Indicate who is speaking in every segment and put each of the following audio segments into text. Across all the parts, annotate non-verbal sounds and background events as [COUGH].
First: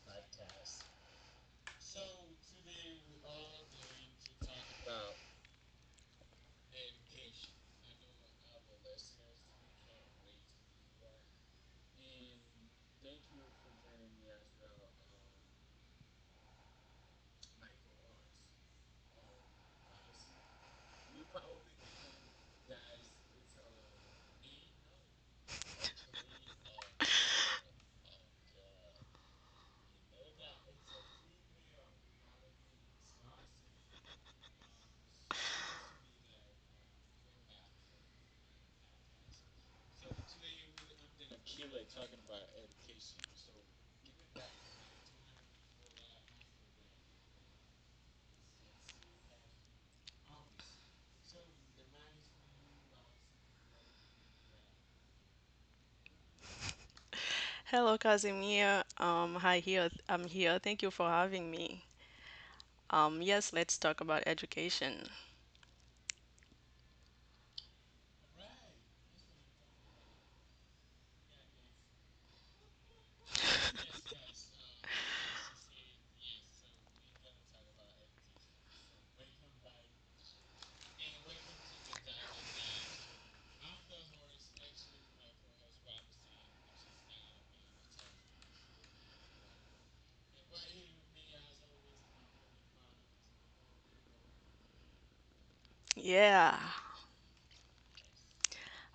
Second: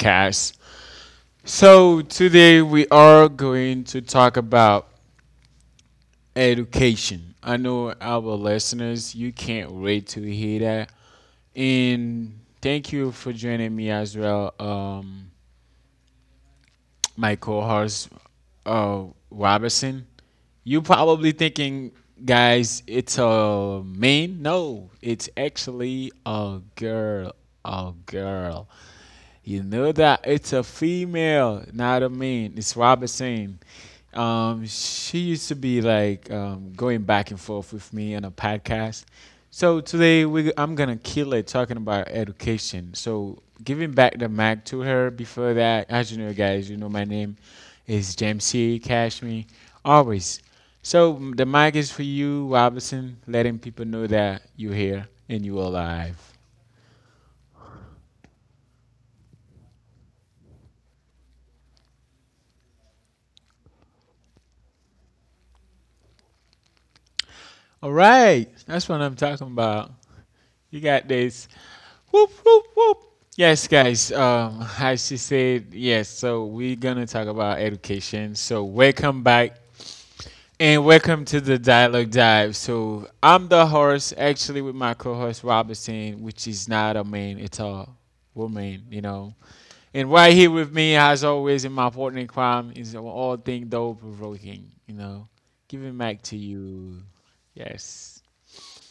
Speaker 1: podcast. So today we are going to talk about education. I know our listeners, you can't wait to hear that. And thank you for joining me as well. My co-host uh, Robertson. You probably thinking, guys, it's a man. No, it's actually a girl. A girl. You know that it's a female, not a man. It's Robertson. She used to be like going back and forth with me on a podcast. So today we I'm gonna kill it talking about education. So giving back the mic to her. Before that, as you know, guys, you know my name is James C. Cashme. Always. So the mic is for you, Robinson. Letting people know that you're here and you're alive.
Speaker 2: Hello, Casimir. Hi here. I'm here. Thank you for having me. Yes, let's talk about education.
Speaker 1: All right, that's what I'm talking about. You got this. Whoop whoop whoop. Yes, guys. As she said, yes. So we're gonna talk about education. So welcome back, and welcome to the dialogue dive. So I'm the host, actually, with my co-host Robinson, which is not a man, it's a woman. You know. And right here with me, as always, in my partner in crime is all thing though provoking. You know, giving back to
Speaker 2: Yeah,
Speaker 1: you. Yes.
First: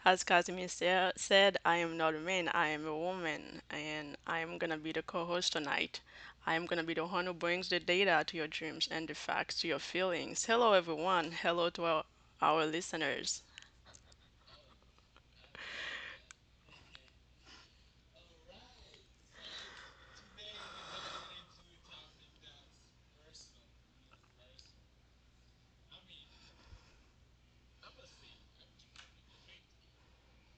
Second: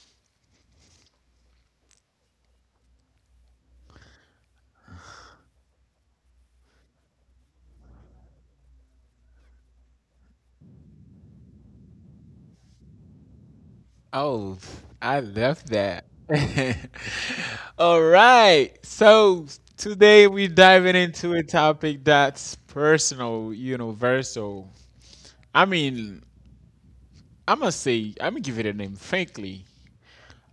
Speaker 2: as Casimir said, I am not a man. I am a woman, and I am gonna be the co-host tonight. I am gonna be the one who brings the data to your dreams and the facts to your feelings. Hello, everyone. Hello to our listeners.
Speaker 1: Oh, I love that. [LAUGHS] All right. So today we're diving into a topic that's personal, universal. I mean, I'm going to say, I'm going to give it a name, frankly.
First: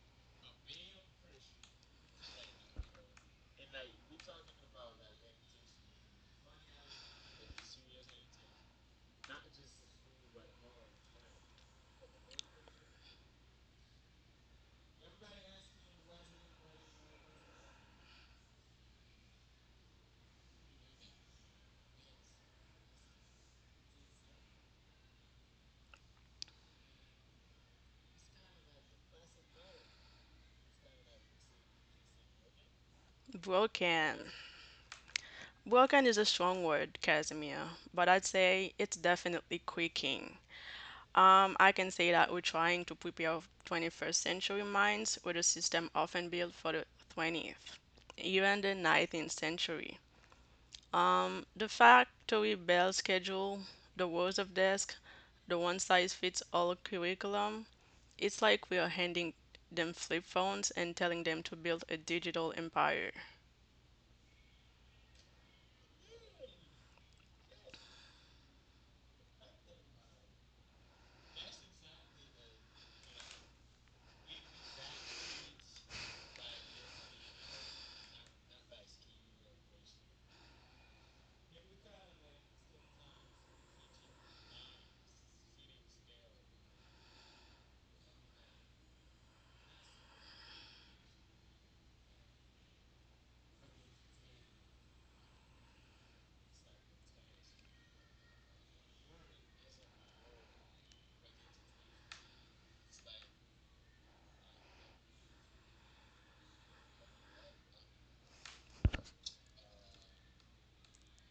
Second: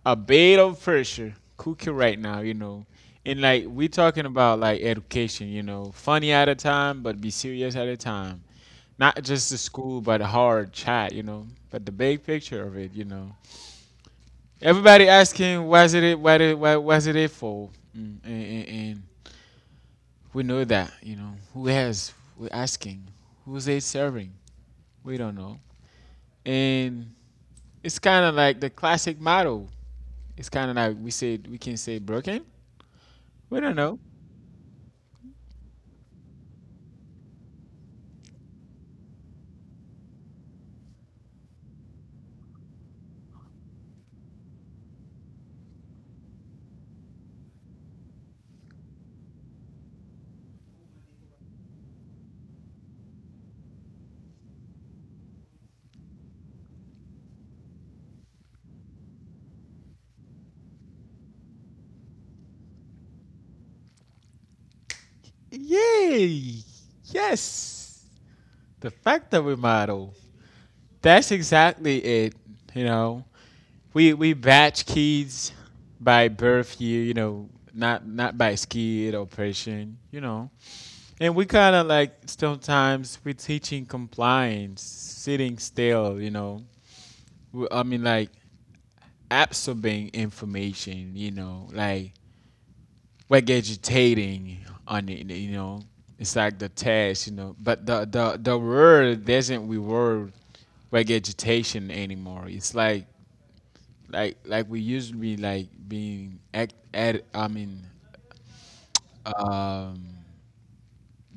Speaker 1: A bit of pressure cooking right now, you know. And like, we're talking about like education, you know, funny at a time, but be serious at a time. Not just the school, but hard chat, you know, but the big picture of it, you know. Everybody asking, what's it, what was it for? And We know that, you know, who has, we're asking, who's they serving? We don't know. And it's kind of like the classic model. It's kind of like we said, we can say broken. We don't know.
Speaker 2: Broken. Broken is a strong word, Casimir, but I'd say it's definitely creaking. I can say that we're trying to prepare 21st century minds with a system often built for the 20th, even the 19th century. The factory bell schedule, the rows of desks, the one size fits all curriculum, it's like we are handing them flip phones and telling them to build a digital empire.
Speaker 1: Yay! Yes! The factory model. That's exactly it, you know. We batch kids by birth year, you know, not by skill or person, you know. And we kind of like sometimes we're teaching compliance, sitting still, you know. I mean, like absorbing information, you know, like we vegetating on it, you know. It's like the test, you know. But the word doesn't reward vegetation anymore. It's like we used to be like being act at I mean um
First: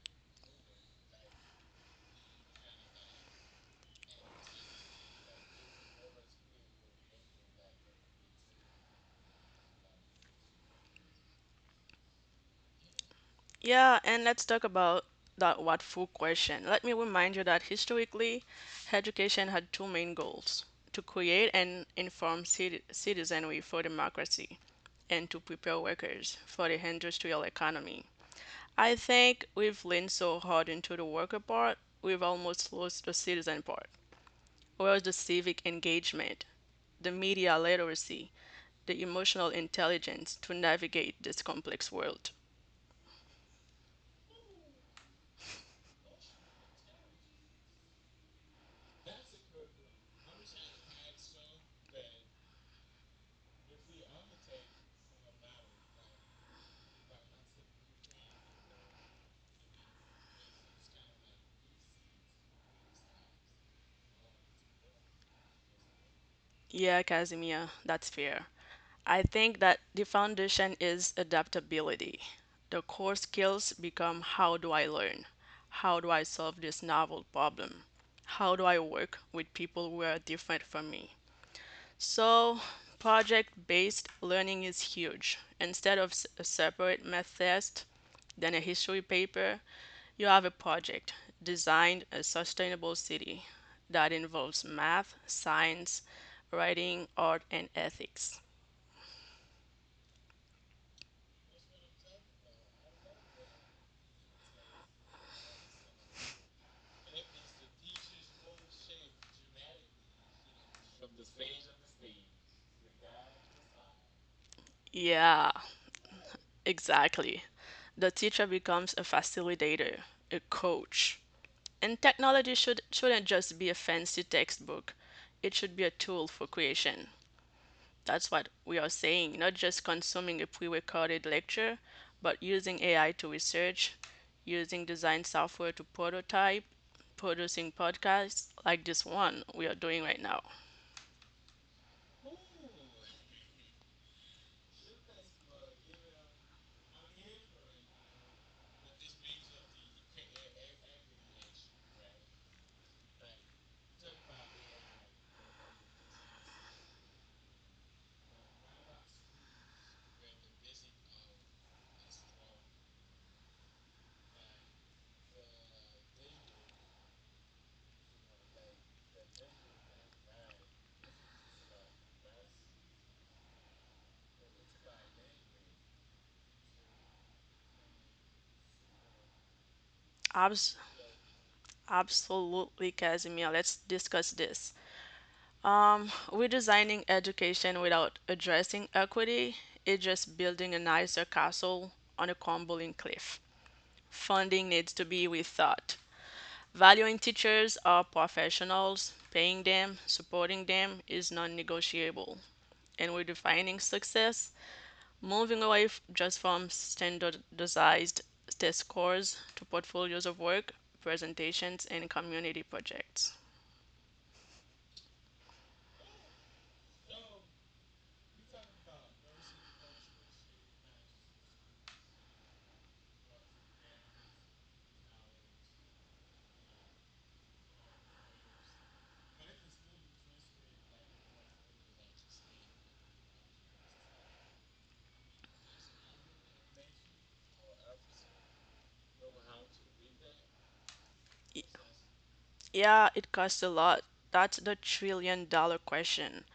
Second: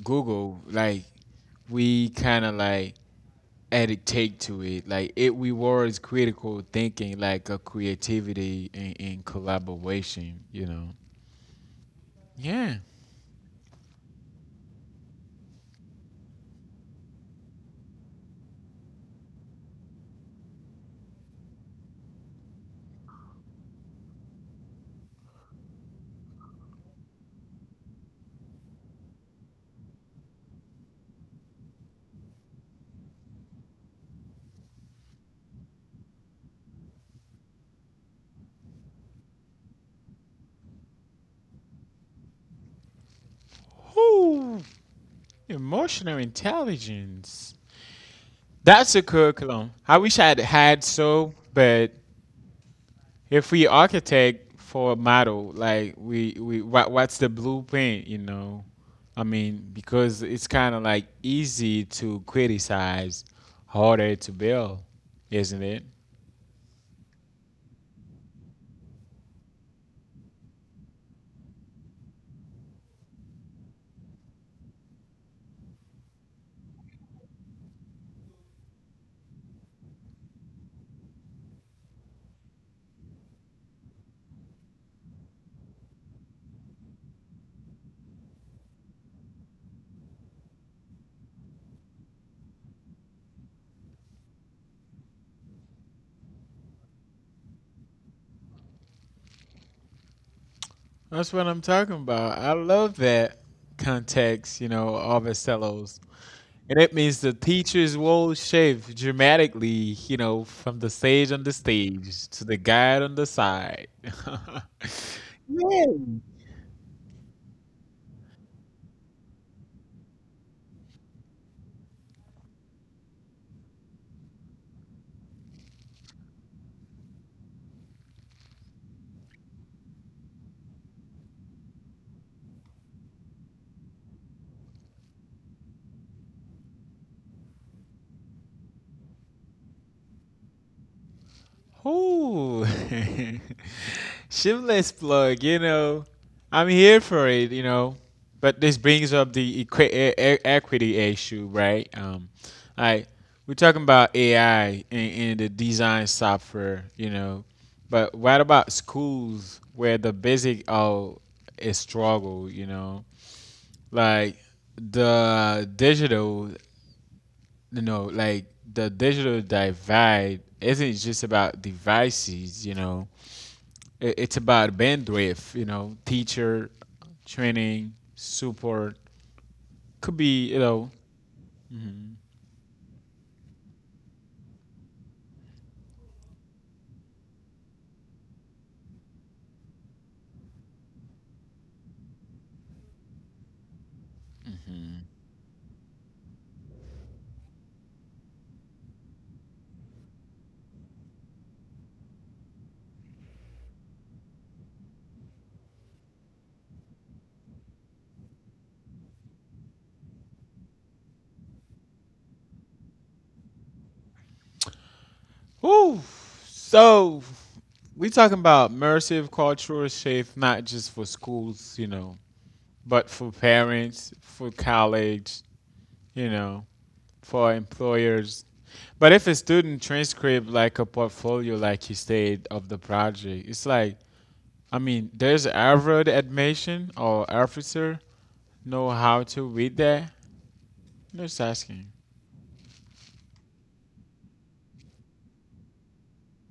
Speaker 1: Google like we kind of like added take to it. Like it rewards critical thinking, like a creativity and, collaboration. You know. Yeah.
Speaker 2: Yeah, and let's talk about that what for question. Let me remind you that historically, education had two main goals to create and inform citizenry for democracy and to prepare workers for the industrial economy. I think we've leaned so hard into the worker part, we've almost lost the citizen part. Where's the civic engagement, the media literacy, the emotional intelligence to navigate this complex world?
Speaker 1: Whoo! Emotional intelligence. That's a curriculum. I wish I had had so, but if we architect for a model, like we what, what's the blueprint? You know. I mean, because it's kind of like easy to criticize, harder to build, isn't it?
Speaker 2: Yeah, Casimir, that's fair. I think that the foundation is adaptability. The core skills become how do I learn? How do I solve this novel problem? How do I work with people who are different from me? So, project based learning is huge. Instead of a separate math test, then a history paper, you have a project designed a sustainable city that involves math, science, writing, art, and ethics.
Speaker 1: That's what I'm talking about. I love that context, you know, Arvicellos. And it means the teacher's role shift dramatically, you know, from the sage on the stage to the guide on the side. [LAUGHS]
Speaker 2: Yeah,
Speaker 1: Yeah.
Speaker 2: exactly. The teacher becomes a facilitator, a coach. And technology shouldn't just be a fancy textbook, it should be a tool for creation. That's what we are saying, not just consuming a pre recorded lecture, but using AI to research, using design software to prototype, producing podcasts like this one we are doing right now.
Speaker 1: Ooh. [LAUGHS] Shameless plug, you know. I'm here for it, you know. But this brings up the equity issue, right? Like we're talking about AI and, the design software, you know. But what about schools where the basic oh is struggle, you know? Like the digital, you know, like the digital divide isn't just about devices, you know it's about bandwidth, you know, teacher, training, support. Could be, you
Speaker 2: Abs-
Speaker 1: know,
Speaker 2: Absolutely, Casimir. Let's discuss this. Redesigning education without addressing equity is just building a nicer castle on a crumbling cliff. Funding needs to be rethought. Valuing teachers are professionals, paying them, supporting them is non negotiable. And redefining success, moving away just from standardized test scores to portfolios of work, presentations, and community projects.
Speaker 1: whoo. So we talking about immersive cultural shift, not just for schools, you know, but for parents, for college, you know, for employers. But if a student transcript like a portfolio, like you said, of the project, it's like, I mean, there's Harvard admission or officer know how to read that? Just asking.
Speaker 2: Yeah, it costs a lot. That's the trillion dollar question.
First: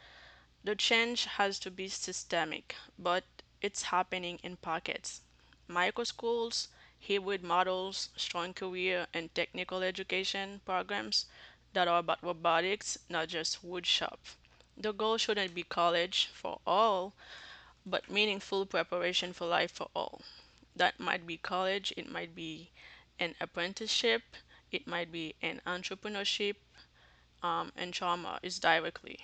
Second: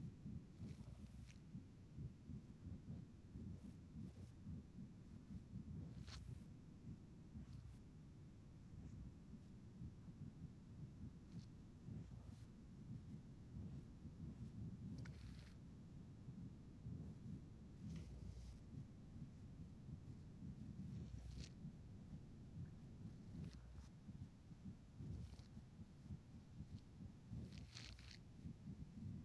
Speaker 2: The change has to be systemic, but it's happening in pockets. Micro schools, hybrid models, strong career and technical education programs that are about robotics, not just wood shop. The goal shouldn't be college for all, but meaningful preparation for life for all. That might be college, it might be an apprenticeship, it might be an entrepreneurship, and trauma is directly.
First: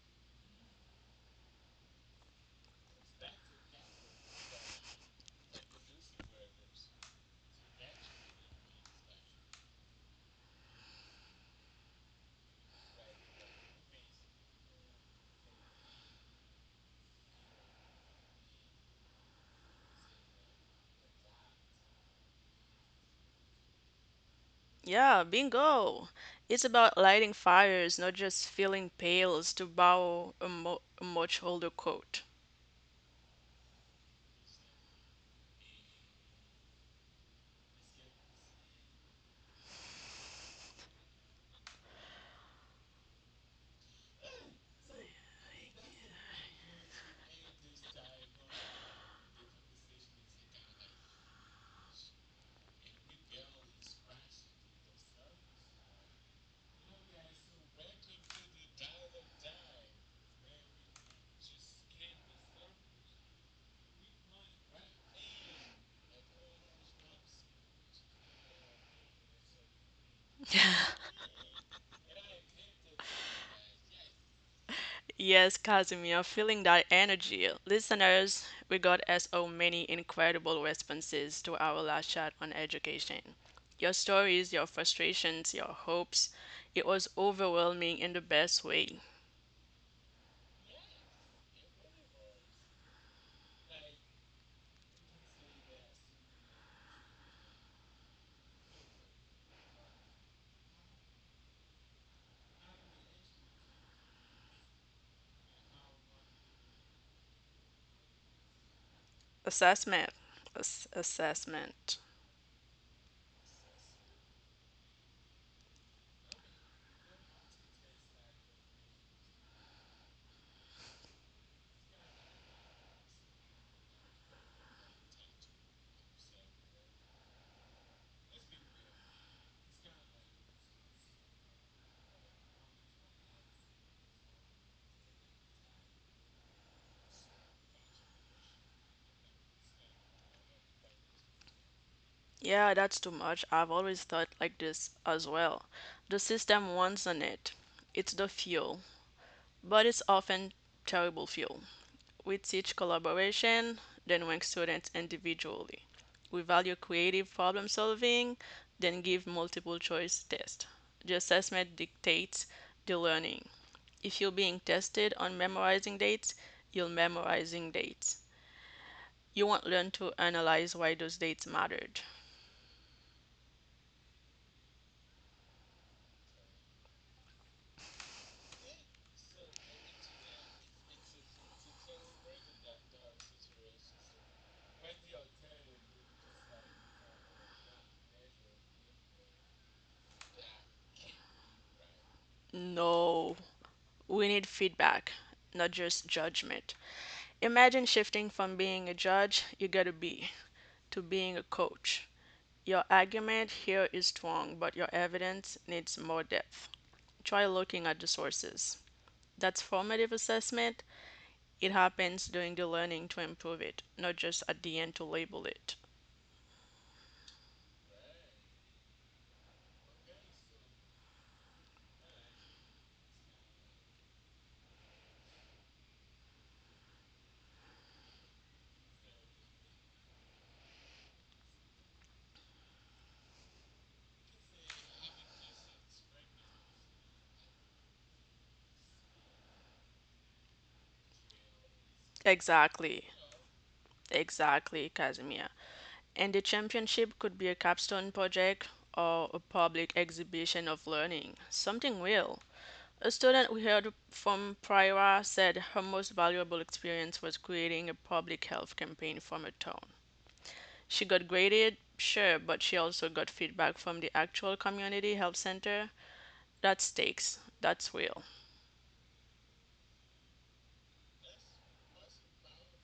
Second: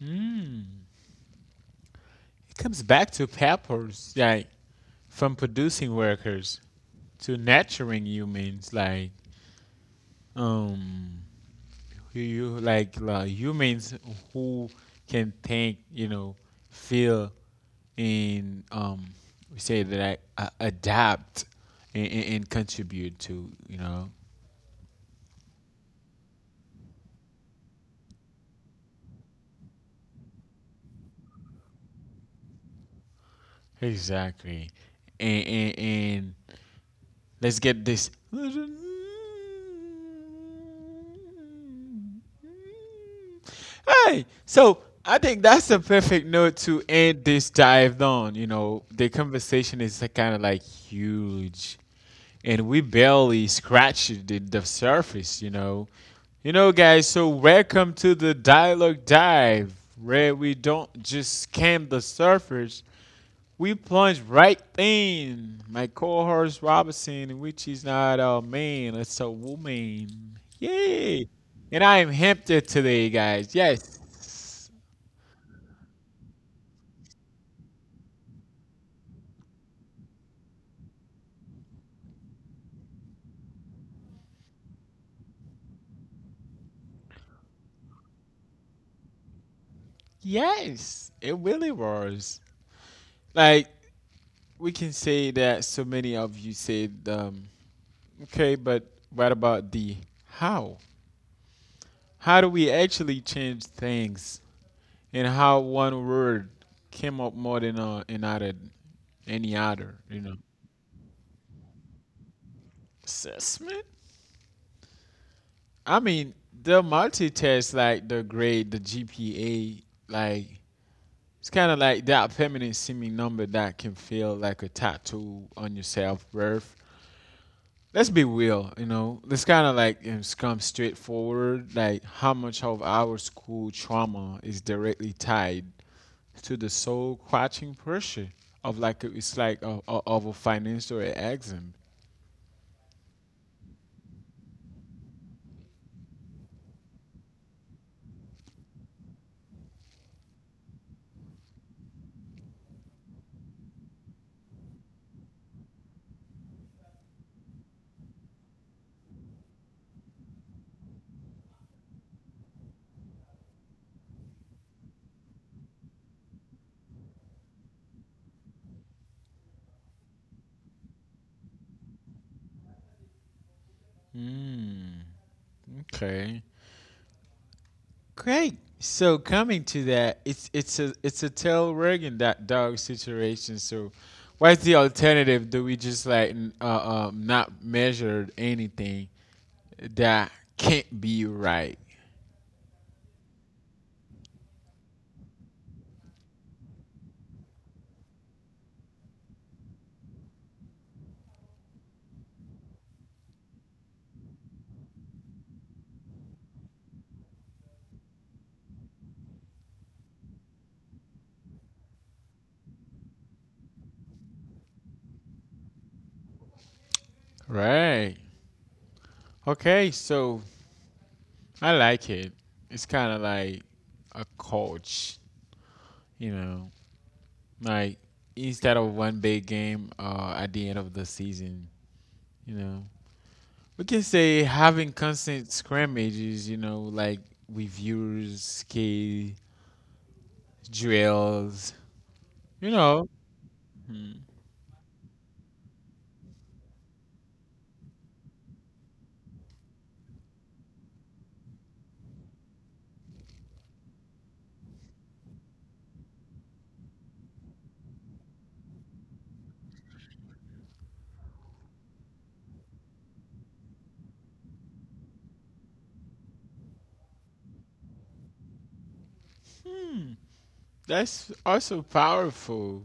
Speaker 1: Mm. It comes back to peppers, like from producing workers to nurturing humans, like um, you, you like humans who can think, you know, feel, and we say that I adapt and, contribute to, you know,
Speaker 2: Yeah, bingo. It's about lighting fires, not just filling pails, to borrow a, a much older quote.
Speaker 1: exactly, and Let's get this. Hey, so I think that's a perfect note to end this dive on. You know, the conversation is kind of like huge, and we barely scratched the surface. You know, guys. So welcome to the dialogue dive, where we don't just skim the surface, we plunge right in. My co-host Robinson, which is not a man, it's a woman.
Speaker 2: [LAUGHS]
Speaker 1: Yay! And I am Hampton today, guys. Yes,
Speaker 2: Yes, Casimir, feeling that energy. Listeners, we got so many incredible responses to our last chat on education. Your stories, your frustrations, your hopes. It was overwhelming in the best way.
Speaker 1: yes, it really was. Like we can say that so many of you said, okay, but what about the how? How do we actually change things? And how one word came up more than another, any other,
Speaker 2: Assessment.
Speaker 1: you know?
Speaker 2: Assessment.
Speaker 1: Assessment. I mean, the multitest, like the grade, the GPA, like it's kind of like that feminine seeming number that can feel like a tattoo on your self worth. Let's be real, you know. It's kind of like you know, it's come straightforward. Like how much of our school trauma is directly tied to the soul crushing pressure of like a, it's like a, of a financial exam.
Speaker 2: Yeah, that's too much. I've always thought like this as well. The system wants the net, it's the fuel, but it's often terrible fuel. We teach collaboration, then rank students individually. We value creative problem solving, then give multiple choice tests. The assessment dictates the learning. If you're being tested on memorizing dates, you're memorizing dates. You won't learn to analyze why those dates mattered.
Speaker 1: Okay, Great. So coming to that, it's a tail wagging that dog situation. So what's the alternative? Do we just like not measure anything that can't be right?
Speaker 2: No, we need feedback, not just judgment. Imagine shifting from being a judge you gotta be to being a coach. Your argument here is strong, but your evidence needs more depth. Try looking at the sources. That's formative assessment. It happens during the learning to improve it, not just at the end to label it.
Speaker 1: Right. Okay. So I like it. It's kind of like a coach, you know, like instead of one big game at the end of the season, you know, We can say having constant scrimmages, you know, like reviews, key drills. You
Speaker 2: Exactly,
Speaker 1: know,
Speaker 2: exactly, Casimir. And the championship could be a capstone project or a public exhibition of learning, something real. A student we heard from prior said her most valuable experience was creating a public health campaign from her town. She got graded, sure, but she also got feedback from the actual community health center. That stakes. That's real.
Speaker 1: that's also powerful.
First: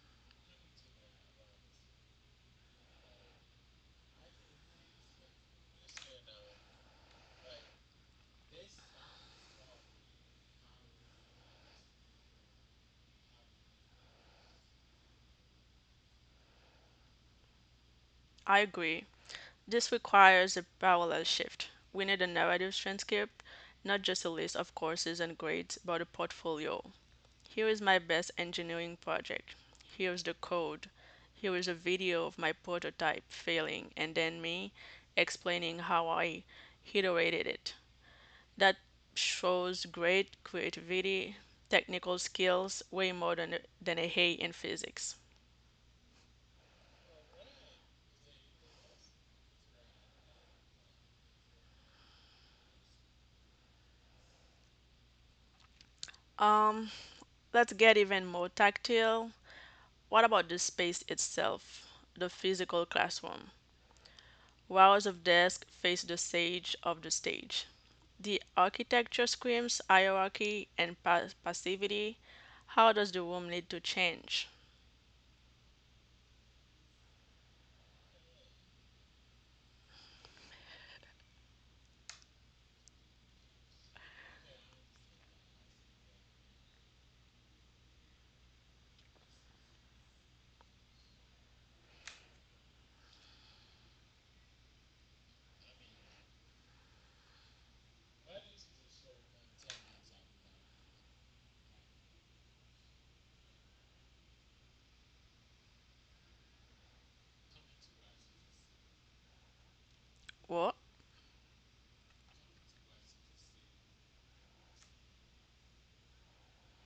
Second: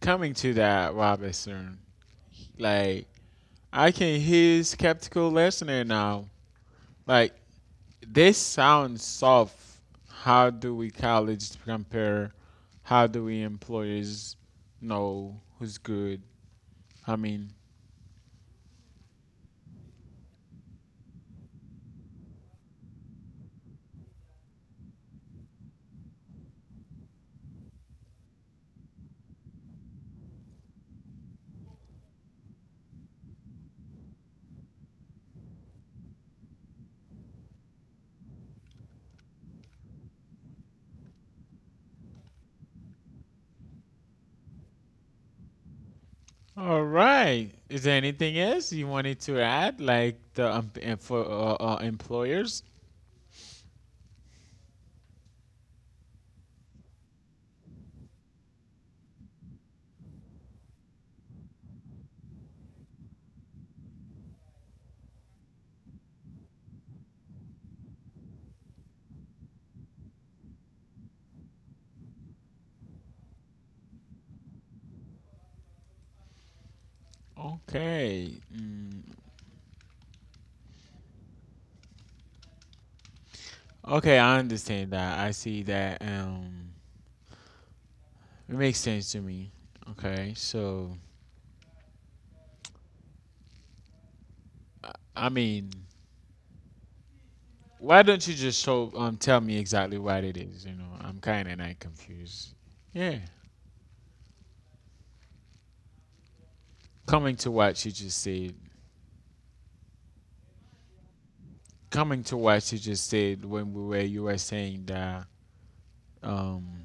Speaker 1: Coming to that, Robinson, like I can hear skeptical listener now. Like this sounds soft. How do we college compare? How do we employers know who's good? I mean,
Speaker 2: I agree. This requires a parallel shift. We need a narrative transcript, not just a list of courses and grades, but a portfolio. Here is my best engineering project. Here is the code. Here is a video of my prototype failing and then me explaining how I iterated it. That shows great creativity, technical skills, way more than a hay in physics.
Speaker 1: All right. Is there anything else you wanted to add, like the for employers?
Speaker 2: Um, let's get even more tactile. What about the space itself, the physical classroom? Rows of desks face the sage of the stage. The architecture screams hierarchy and passivity. How does the room need to change?
Speaker 1: Okay. Mm. Okay, I understand that. I see that. It makes sense to me. Okay, so I mean, why don't you just show tell me exactly what it is? You know, I'm kind of not confused. Yeah. Coming to what you just said.
Speaker 2: Well,
Speaker 1: Coming to what you just said when we were you were saying that um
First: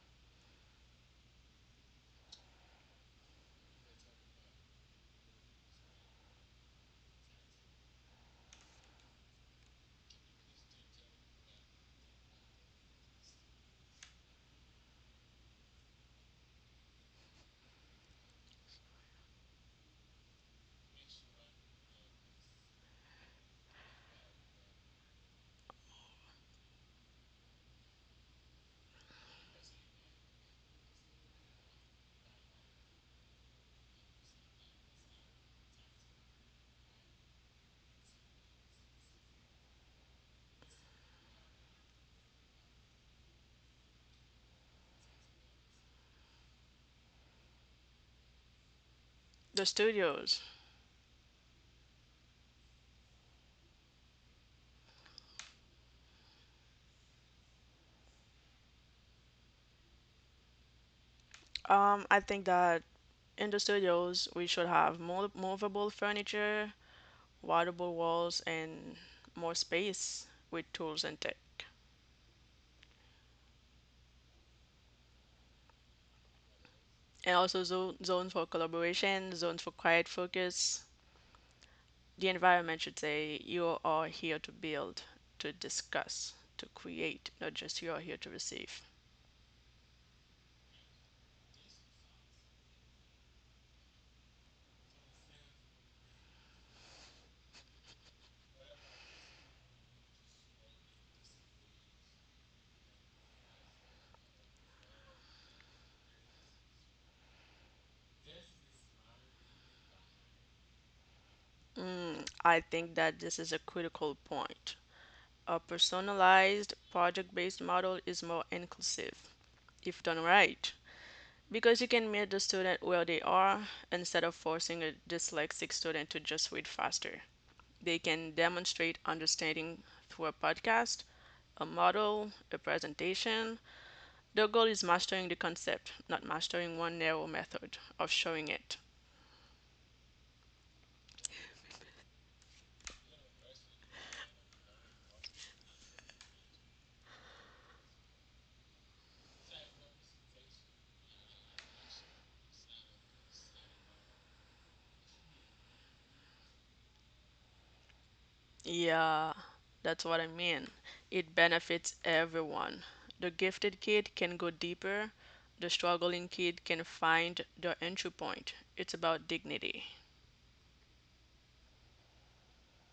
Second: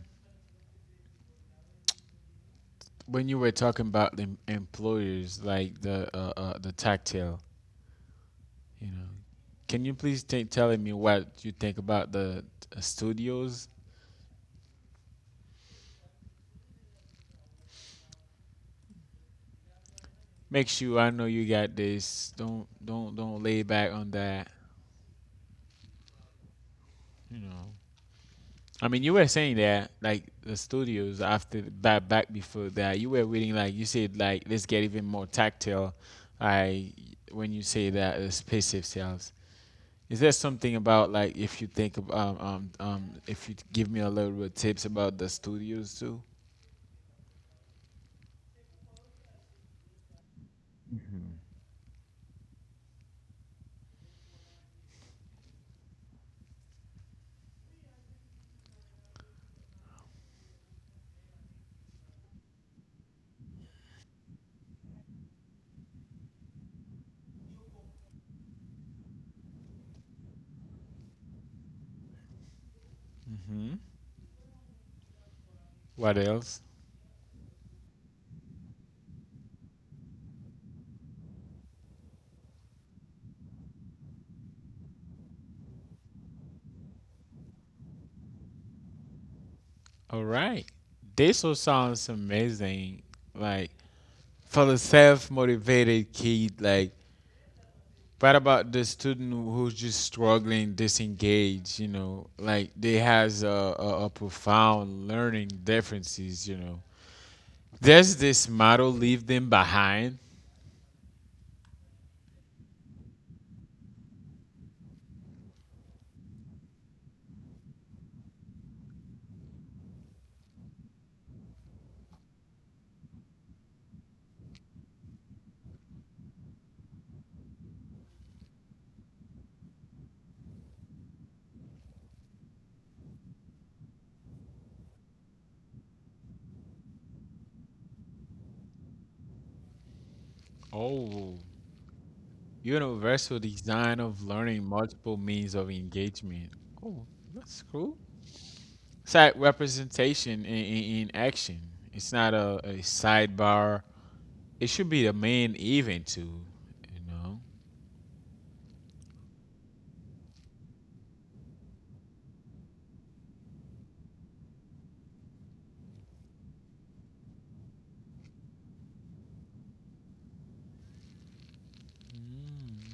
Speaker 1: when you were talking about the employers, like the tactile, you know, can you please tell me what you think about the studios? Make sure I know you got this. Don't lay back on that. You know, I mean, you were saying that like the studios after back back before that, you were reading like you said like let's get even more tactile, I when you say that the space itself. Is there something about like if you think of if you give me a little bit of tips about the studios too?
Speaker 2: the studios. I think that in the studios we should have more movable furniture, waterable walls, and more space with tools and tech.
Speaker 1: Hmm? What else?
Speaker 2: And also zones for collaboration, zones for quiet focus. The environment should say you are here to build, to discuss, to create, not just you are here to receive.
Speaker 1: All right, this all sounds amazing. Like for the self-motivated kid, like what about the student who's just struggling, disengaged? You know, like they has a profound learning differences. You know, does this model leave them behind?
Speaker 2: Mm, I think that this is a critical point. A personalized project-based model is more inclusive if done right because you can meet the student where they are instead of forcing a dyslexic student to just read faster. They can demonstrate understanding through a podcast, a model, a presentation. The goal is mastering the concept, not mastering one narrow method of showing it.
Speaker 1: Oh, Universal design of learning multiple means of engagement. Oh, that's cool. It's like representation in action. It's not a sidebar. It should be the main event too, you know.
Speaker 2: Yeah, that's what I mean. It benefits everyone. The gifted kid can go deeper, the struggling kid can find their entry point. It's about dignity.
Speaker 1: Mm.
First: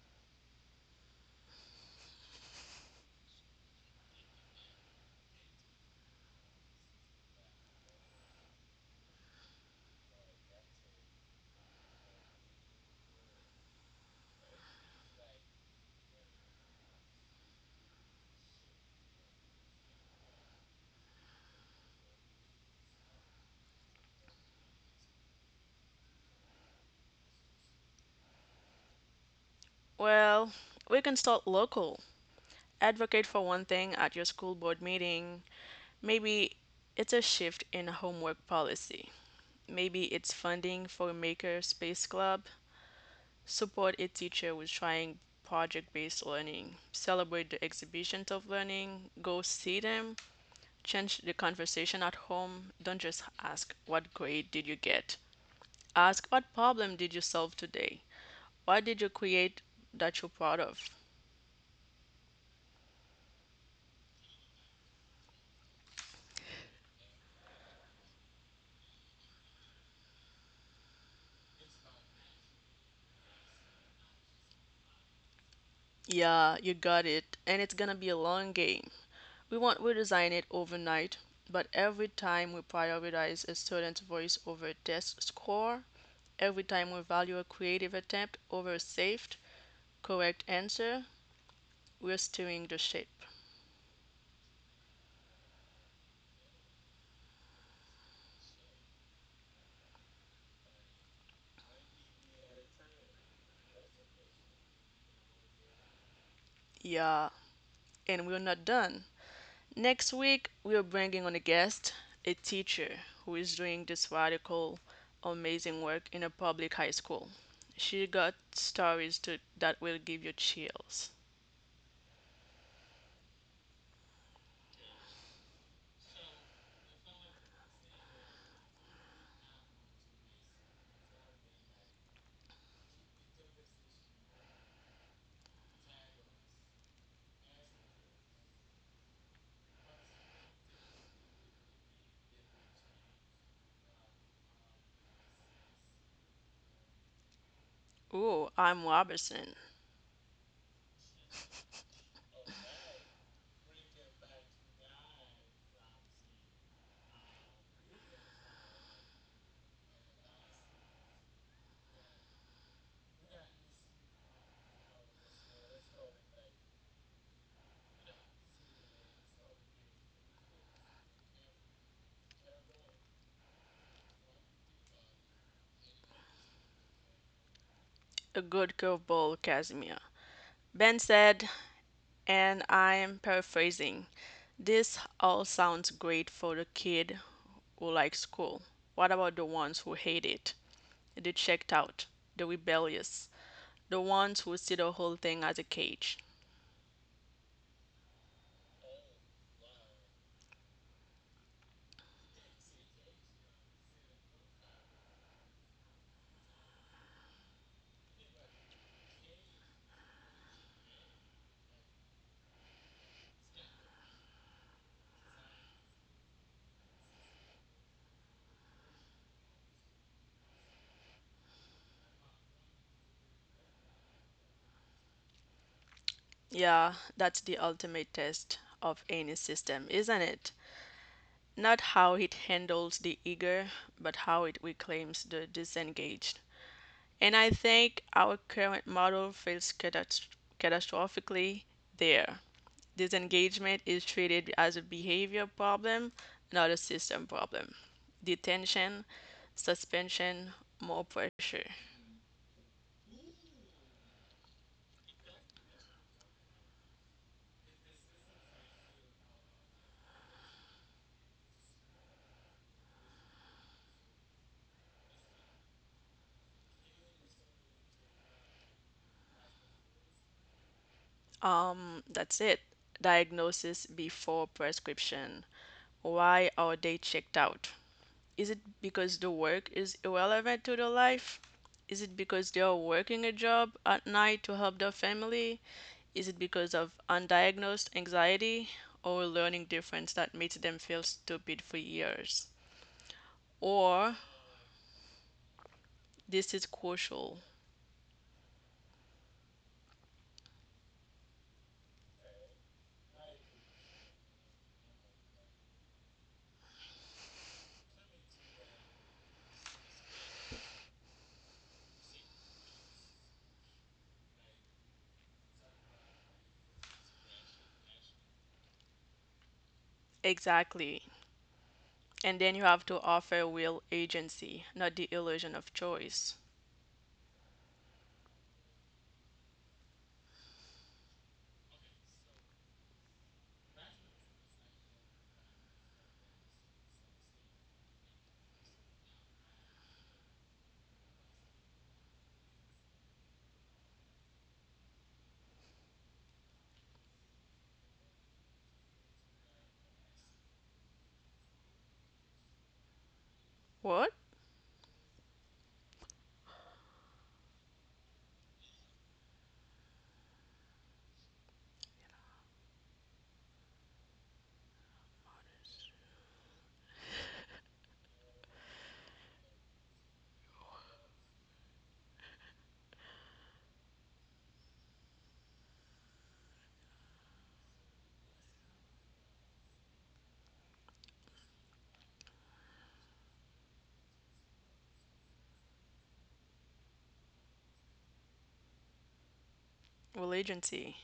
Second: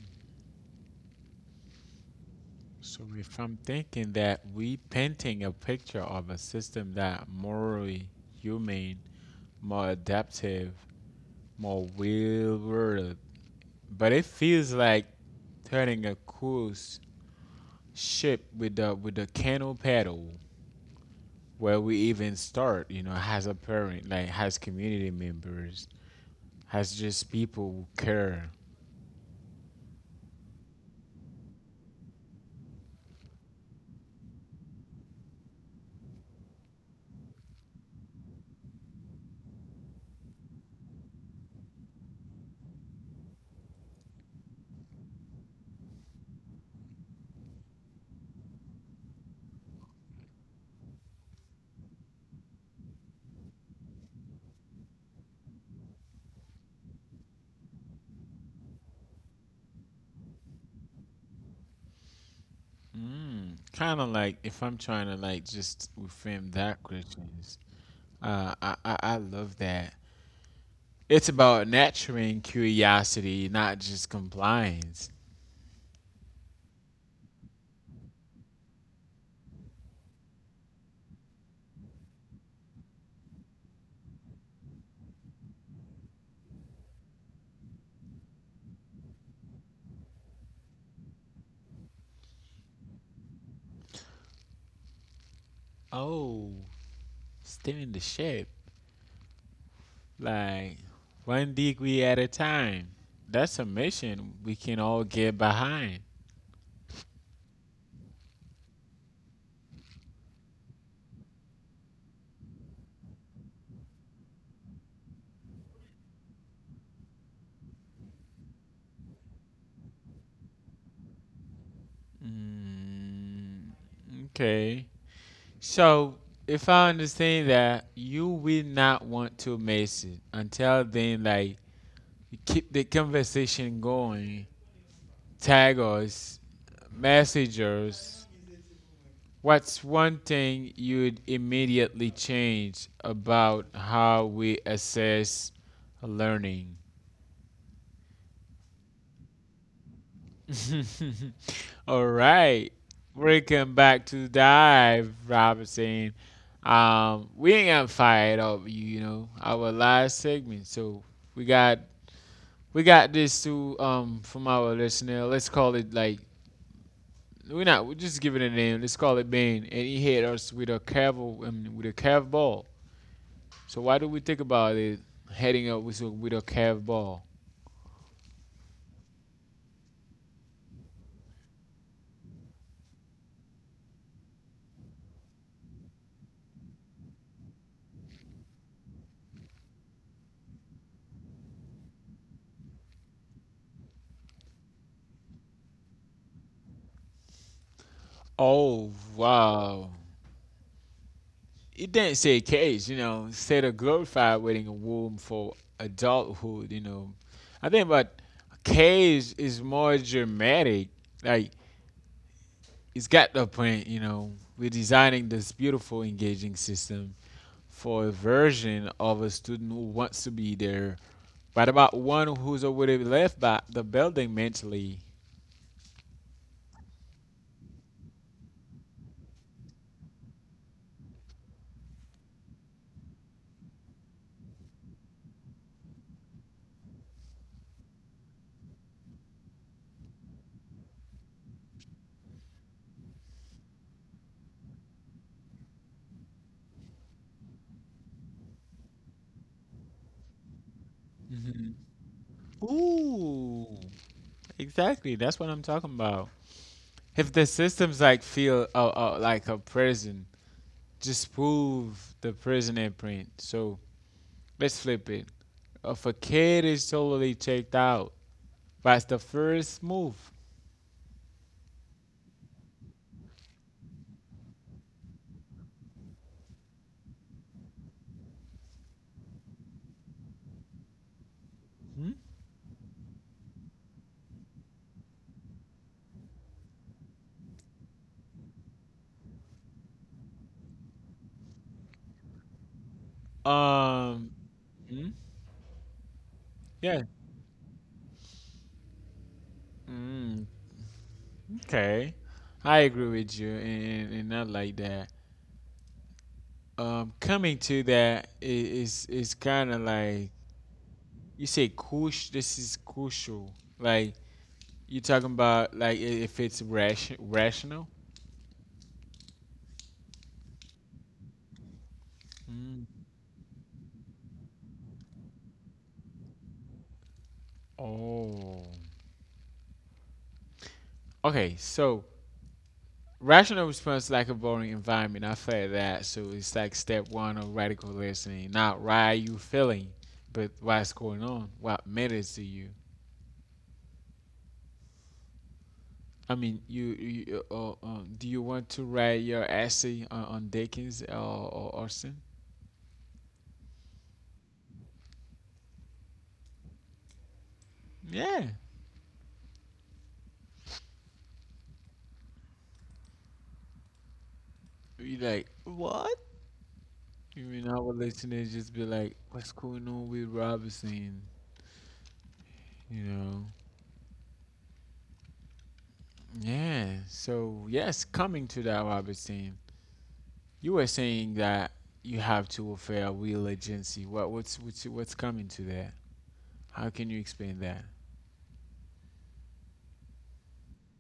Speaker 1: So if I'm thinking that we painting a picture of a system that morally humane, more adaptive, more well-rounded, but it feels like turning a cruise ship with the canoe paddle. Where we even start, you know, has a parent, like has community members, has just people who care.
Speaker 2: Well, we can start local. Advocate for one thing at your school board meeting. Maybe it's a shift in homework policy. Maybe it's funding for a maker space club. Support a teacher who's trying project based learning. Celebrate the exhibitions of learning. Go see them. Change the conversation at home. Don't just ask, "What grade did you get?" Ask, "What problem did you solve today? What did you create that you're proud of?"
Speaker 1: Mm. Kind of like if I'm trying to like just reframe that Christians, I love that. It's about nurturing curiosity, not just compliance.
Speaker 2: Yeah, you got it. And it's gonna be a long game. We won't redesign it overnight, but every time we prioritize a student's voice over a test score, every time we value a creative attempt over a safe, correct answer, we're steering the ship.
Speaker 1: Oh, steering the ship, like one degree at a time. That's a mission we can all get behind.
Speaker 2: Yeah, and we're not done. Next week, we are bringing on a guest, a teacher who is doing this radical, amazing work in a public high school. She got stories to, that will give you chills.
Speaker 1: Mm, okay. So, if I understand that, you will not want to miss it until then, like, you keep the conversation going, tag us, message us. What's one thing you'd immediately change about how we assess learning?
Speaker 2: Ooh, I'm Robertson.
Speaker 1: [LAUGHS] All right. Welcome back to Dive, Robinson. We ain't gonna fire over you, you know, our last segment. So we got we got this to from our listener. Let's call it like we're not we just give it a name. Let's call it Bane. And he hit us with a curve ball. So why do we think about it heading up with with a curve ball?
Speaker 2: A good curveball, Casimir. Ben said, and I'm paraphrasing, this all sounds great for the kid who likes school. What about the ones who hate it, the checked out, the rebellious, the ones who see the whole thing as a cage?
Speaker 1: Oh wow. it didn't say cage, you know, it said a glorified wedding womb for adulthood, you know. I think about cage is more dramatic. Like it's got the point, you know. We're designing this beautiful engaging system for a version of a student who wants to be there, but about one who's already left by the building mentally.
Speaker 2: Yeah, that's the ultimate test of any system, isn't it? Not how it handles the eager, but how it reclaims the disengaged. And I think our current model fails catastrophically there. Disengagement is treated as a behavior problem, not a system problem. Detention, suspension, more pressure.
Speaker 1: Mhm. Ooh, exactly. That's what I'm talking about. If the system's like feel like a prison, disprove the prison imprint. So let's flip it. If a kid is totally checked out, that's the first move.
Speaker 2: That's it. Diagnosis before prescription. Why are they checked out? Is it because the work is irrelevant to their life? Is it
Speaker 1: Hmm?
Speaker 2: because they are working a job at night to help their family? Is it because of undiagnosed anxiety or a learning difference that makes them feel stupid for years? Or
Speaker 1: Um, hmm?
Speaker 2: this is
Speaker 1: Yeah.
Speaker 2: crucial.
Speaker 1: Mm, okay, I agree with you, and not like that. Coming to that is kind of like you say, "Cush." This is crucial. Like you talking about, like if it's rational.
Speaker 2: Exactly. And then you have to
Speaker 1: Mm.
Speaker 2: offer real agency, not the illusion of choice.
Speaker 1: Oh. Okay, so rational response like a boring environment. I felt that. So it's like step one of radical listening. Not why are you feeling, but what's going on? What matters to you? I mean, you do you want to write your essay on Dickens or Austin?
Speaker 2: What?
Speaker 1: Yeah. You like what? You mean our listeners just be like, what's going on with Robinson? You know? Yeah. So yes, coming to that, Robinson. You were saying that you have to offer a real agency. What's coming to that? How can you explain that?
Speaker 2: Real agency?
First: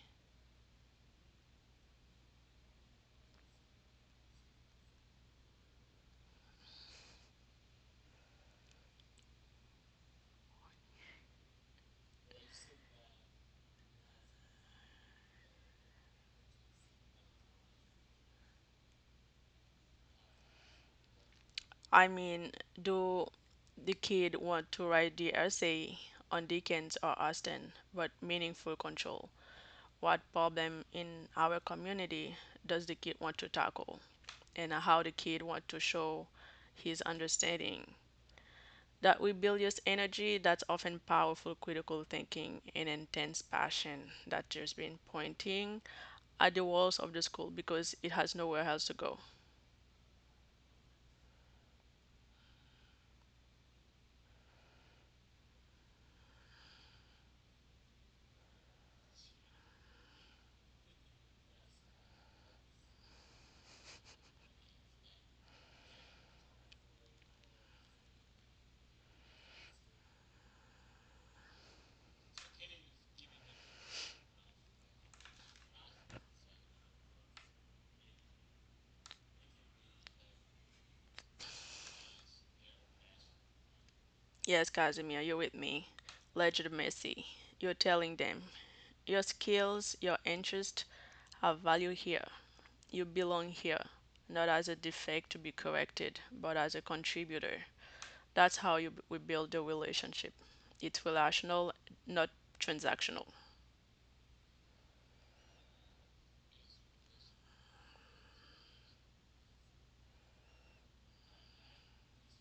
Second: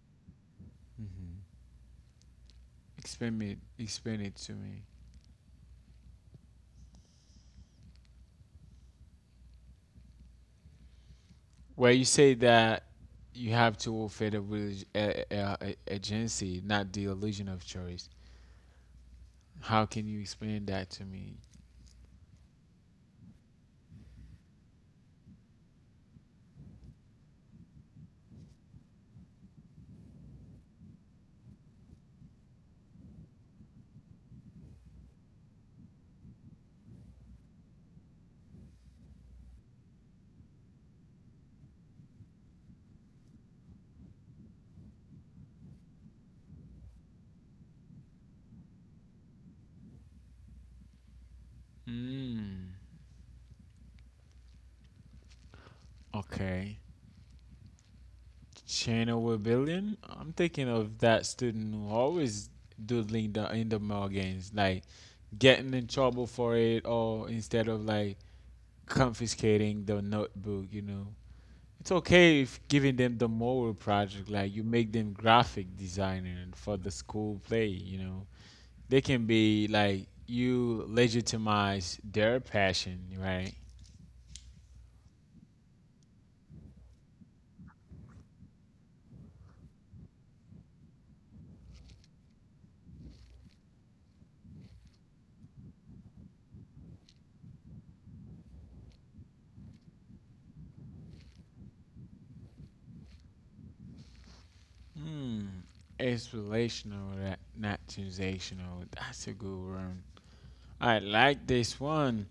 Speaker 1: Hmm? Explain it. Explain it to me. Well, you say that you have to offer the real ag- a- agency, not the illusion of choice. How can you explain that to me?
Speaker 2: I mean, do the kid want to write the essay on Dickens or Austen, but meaningful control. What problem in our community does the kid want to tackle, and how the kid want to show his understanding? That rebellious energy that's often powerful critical thinking and intense passion that just been pointing at the walls of the school because it has nowhere else to go.
Speaker 1: Mm. Okay. Channel with Billion. I'm thinking of that student who always doodling the in the mall games, like getting in trouble for it, or instead of like confiscating the notebook. You know, it's okay if giving them the moral project, like you make them graphic designer for the school play. You know, they can be like you legitimize their passion, right?
Speaker 2: Yes, Casimir, you're with me legitimacy. You're telling them your skills, your interest, have value here. You belong here, not as a defect to be corrected, but as a contributor. That's how we build the relationship. It's relational, not transactional.
Speaker 1: Hmm. It's relational, that not sensational. That's a good word. I like this one.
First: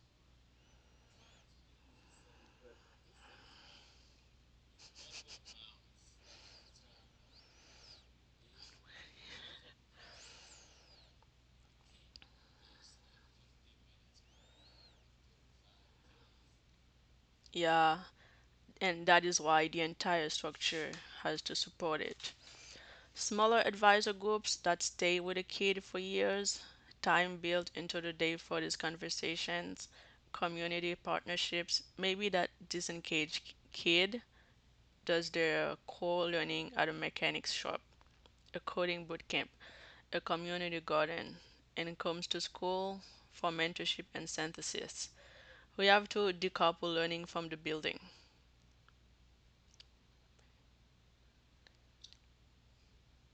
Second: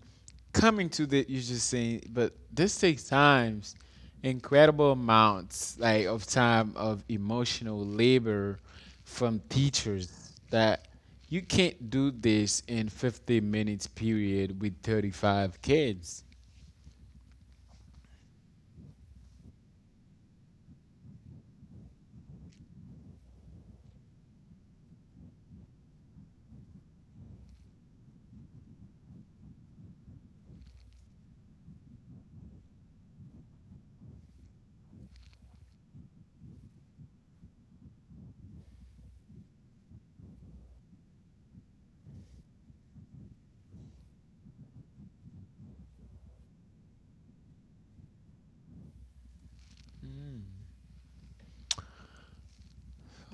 Speaker 1: Coming to the you just saying, but this takes times, incredible amounts like of time of emotional labor from teachers that you can't do this in 50 minutes period with 35 kids.
Speaker 2: Yeah, and that is why the entire structure has to support it. Smaller advisor groups that stay with a kid for years, time built into the day for these conversations, community partnerships, maybe that disengaged kid does their core learning at a mechanics shop, a coding bootcamp, a community garden, and comes to school for mentorship and synthesis. We have to decouple learning from the building.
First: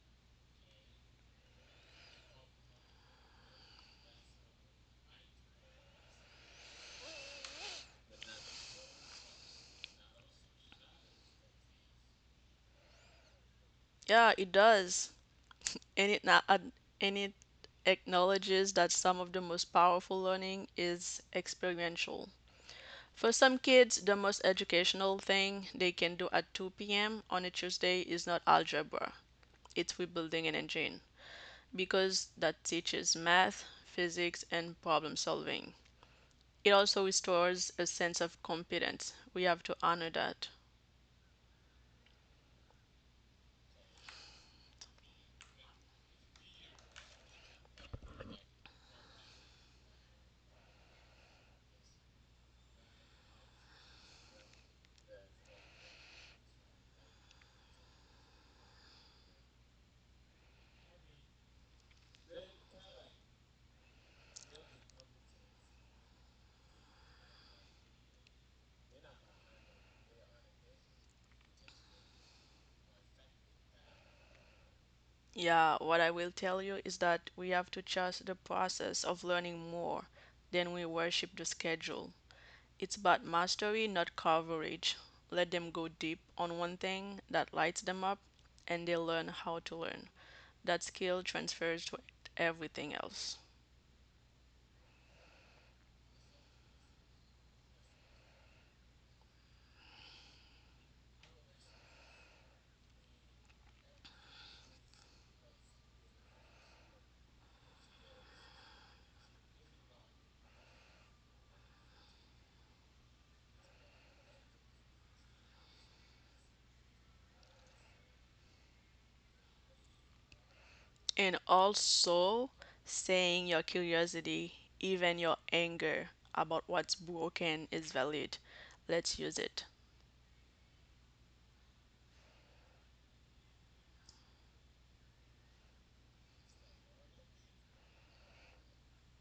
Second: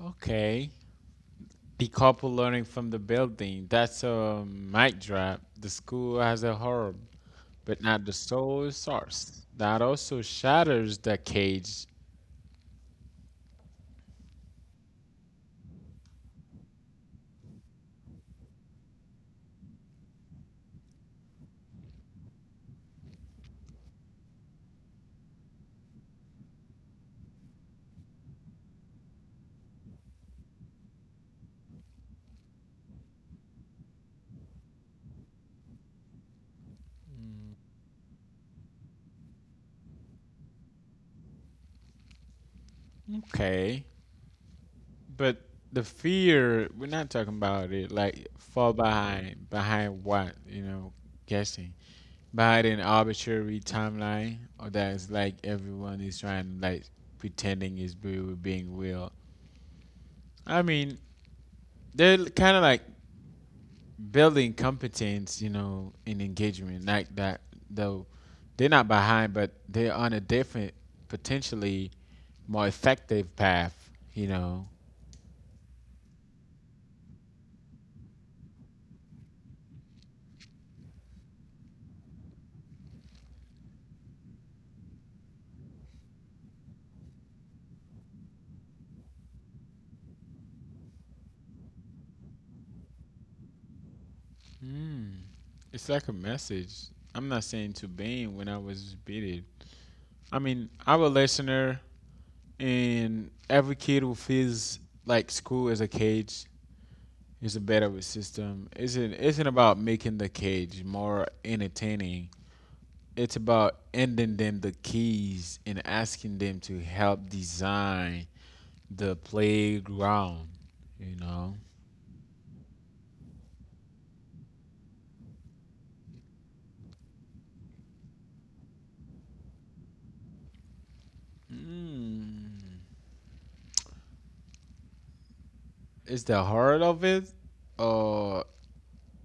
Speaker 1: Okay. Decouple learning from the building. That's a mic drop. The school has a herb, but not the soul source. That also shatters the cage.
Speaker 2: Yeah, it does. And it, not and it acknowledges that some of the most powerful learning is experiential. For some kids, the most educational thing they can do at 2 p.m. on a Tuesday is not algebra, it's rebuilding an engine, because that teaches math, physics, and problem solving. It also restores a sense of competence. We have to honor that.
Speaker 1: Okay, but the fear we're not talking about it like fall behind what you know, guessing behind an arbitrary timeline, or that's like everyone is trying to like pretending is being real. I mean they're kind of like building competence, you know, in engagement like that, though they're not behind, but they're on a different, potentially more effective path, you know.
Speaker 2: Yeah, what I will tell you is that we have to trust the process of learning more than we worship the schedule. It's about mastery, not coverage. Let them go deep on one thing that lights them up and they learn how to learn. That skill transfers to everything else.
Speaker 1: Mm. It's like a message. I'm not saying to Bane when I was beated. I mean, I'm a listener, and every kid who feels like school is a cage is a better with system. Isn't about making the cage more entertaining. It's about handing them the keys and asking them to help design the playground. You
Speaker 2: And
Speaker 1: know,
Speaker 2: also saying your curiosity, even your anger about what's broken is valid. Let's use it.
Speaker 1: mm, is the heart of it, or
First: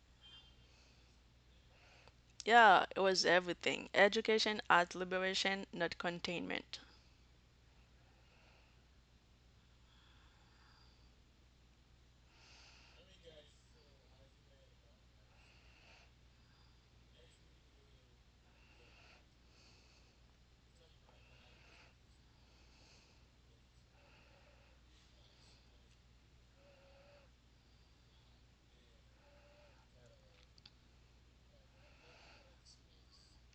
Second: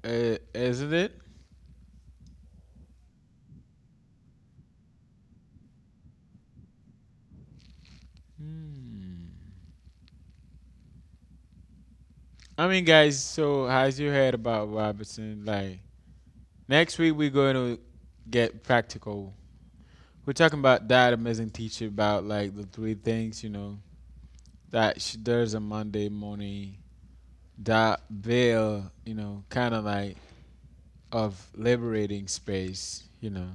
Speaker 1: Isn't it?
Speaker 2: Yeah, it was everything. Education as liberation, not containment.
Speaker 1: Hmm. I mean, guys. So, as you heard about Robertson, like next week we're going to get practical. We're talking about that amazing teacher about like the three things you know that she does on Monday morning. That veil you know, kind of like of liberating space, you know.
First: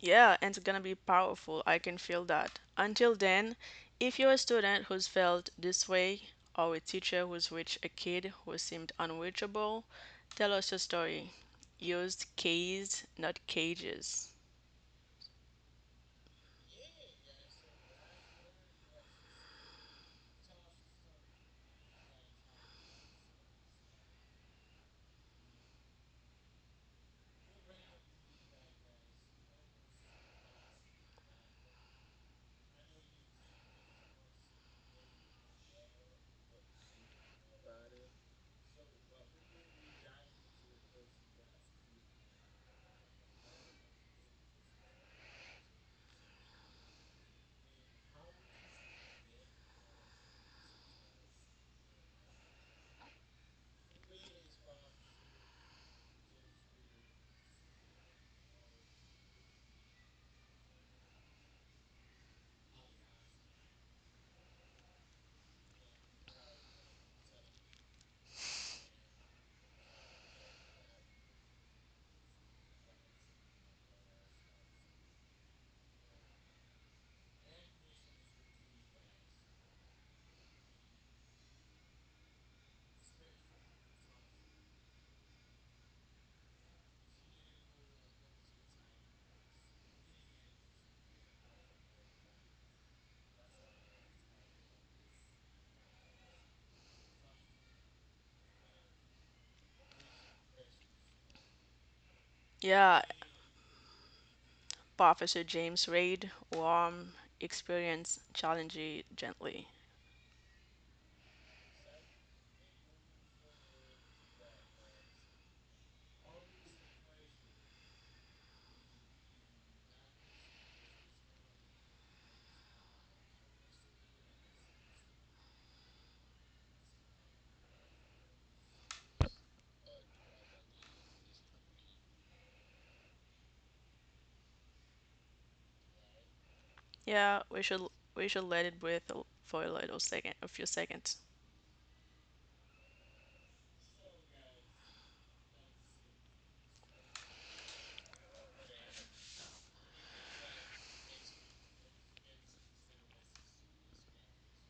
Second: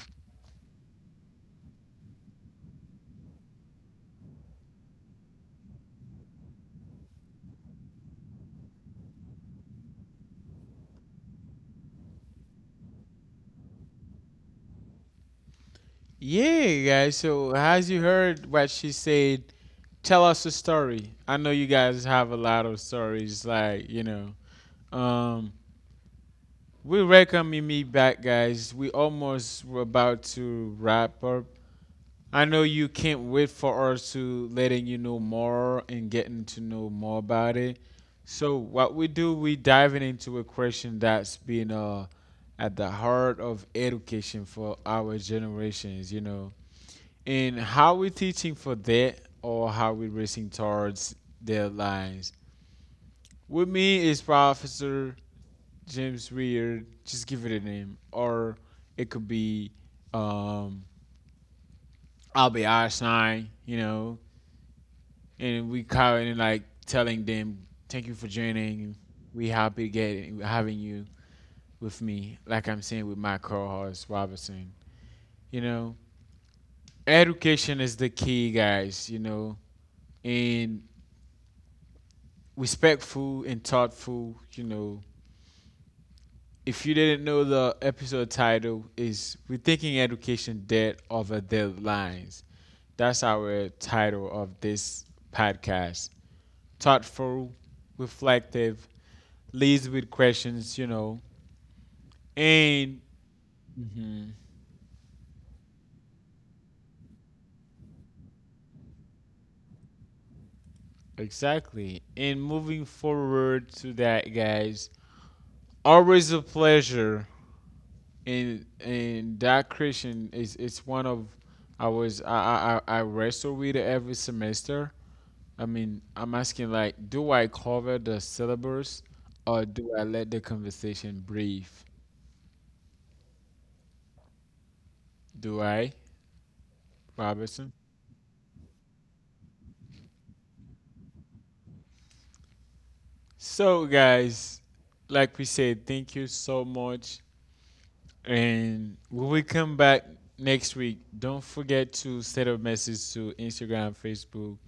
Speaker 2: Yeah, and it's gonna be powerful. I can feel that. Until then, if you're a student who's felt this way, or a teacher who's reached a kid who seemed unreachable, tell us your story. Used keys, not cages.
Speaker 1: Yeah, guys. So, as you heard what she said, tell us a story. I know you guys have a lot of stories, like you know. Um, We welcome Mimi back, guys. We almost were about to wrap up. I know you can't wait for us to letting you know more and getting to know more about it. So what we do, we diving into a question that's been at the heart of education for our generations, you know, and how we teaching for that or how we racing towards their lines. With me is Professor James Weir, just give it a name. Or it could be um Albie Einstein, you know, and we kind of like telling them, thank you for joining. We happy to get having you with me, like I'm saying with my co host Robinson. You know. Education is the key, guys, you know. And respectful and thoughtful, you know, if you didn't know, the episode title is Rethinking Education Dead Over Deadlines. That's our title of this podcast. Thoughtful, reflective, leads with questions, you know, and
Speaker 2: Yeah,
Speaker 1: mhm,
Speaker 2: Officer James Reid, warm, experienced, challenging, gently.
Speaker 1: exactly. And moving forward to that, guys, always a pleasure. And that Christian is it's one of I was I wrestle with every semester. I mean, I'm asking like, do I cover the syllabus or do I let the conversation breathe? Do I,
Speaker 2: Yeah,
Speaker 1: Robertson?
Speaker 2: we should let it breathe for a little second, a few seconds.
Speaker 1: So, guys, like we said, thank you so much. And we will come back next week. Don't forget to send a message to Instagram, Facebook,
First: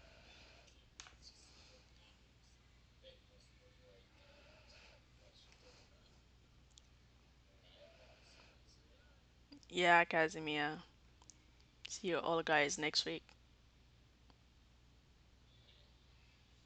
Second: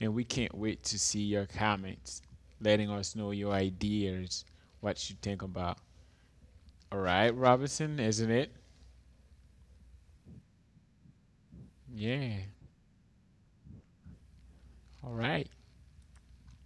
Speaker 1: and we can't wait to see your comments, letting us know your ideas, what you think about. All right, Robertson, isn't it?
Speaker 2: Yeah, Casimir. See you
Speaker 1: Yeah.
Speaker 2: all guys next week.
Speaker 1: All right.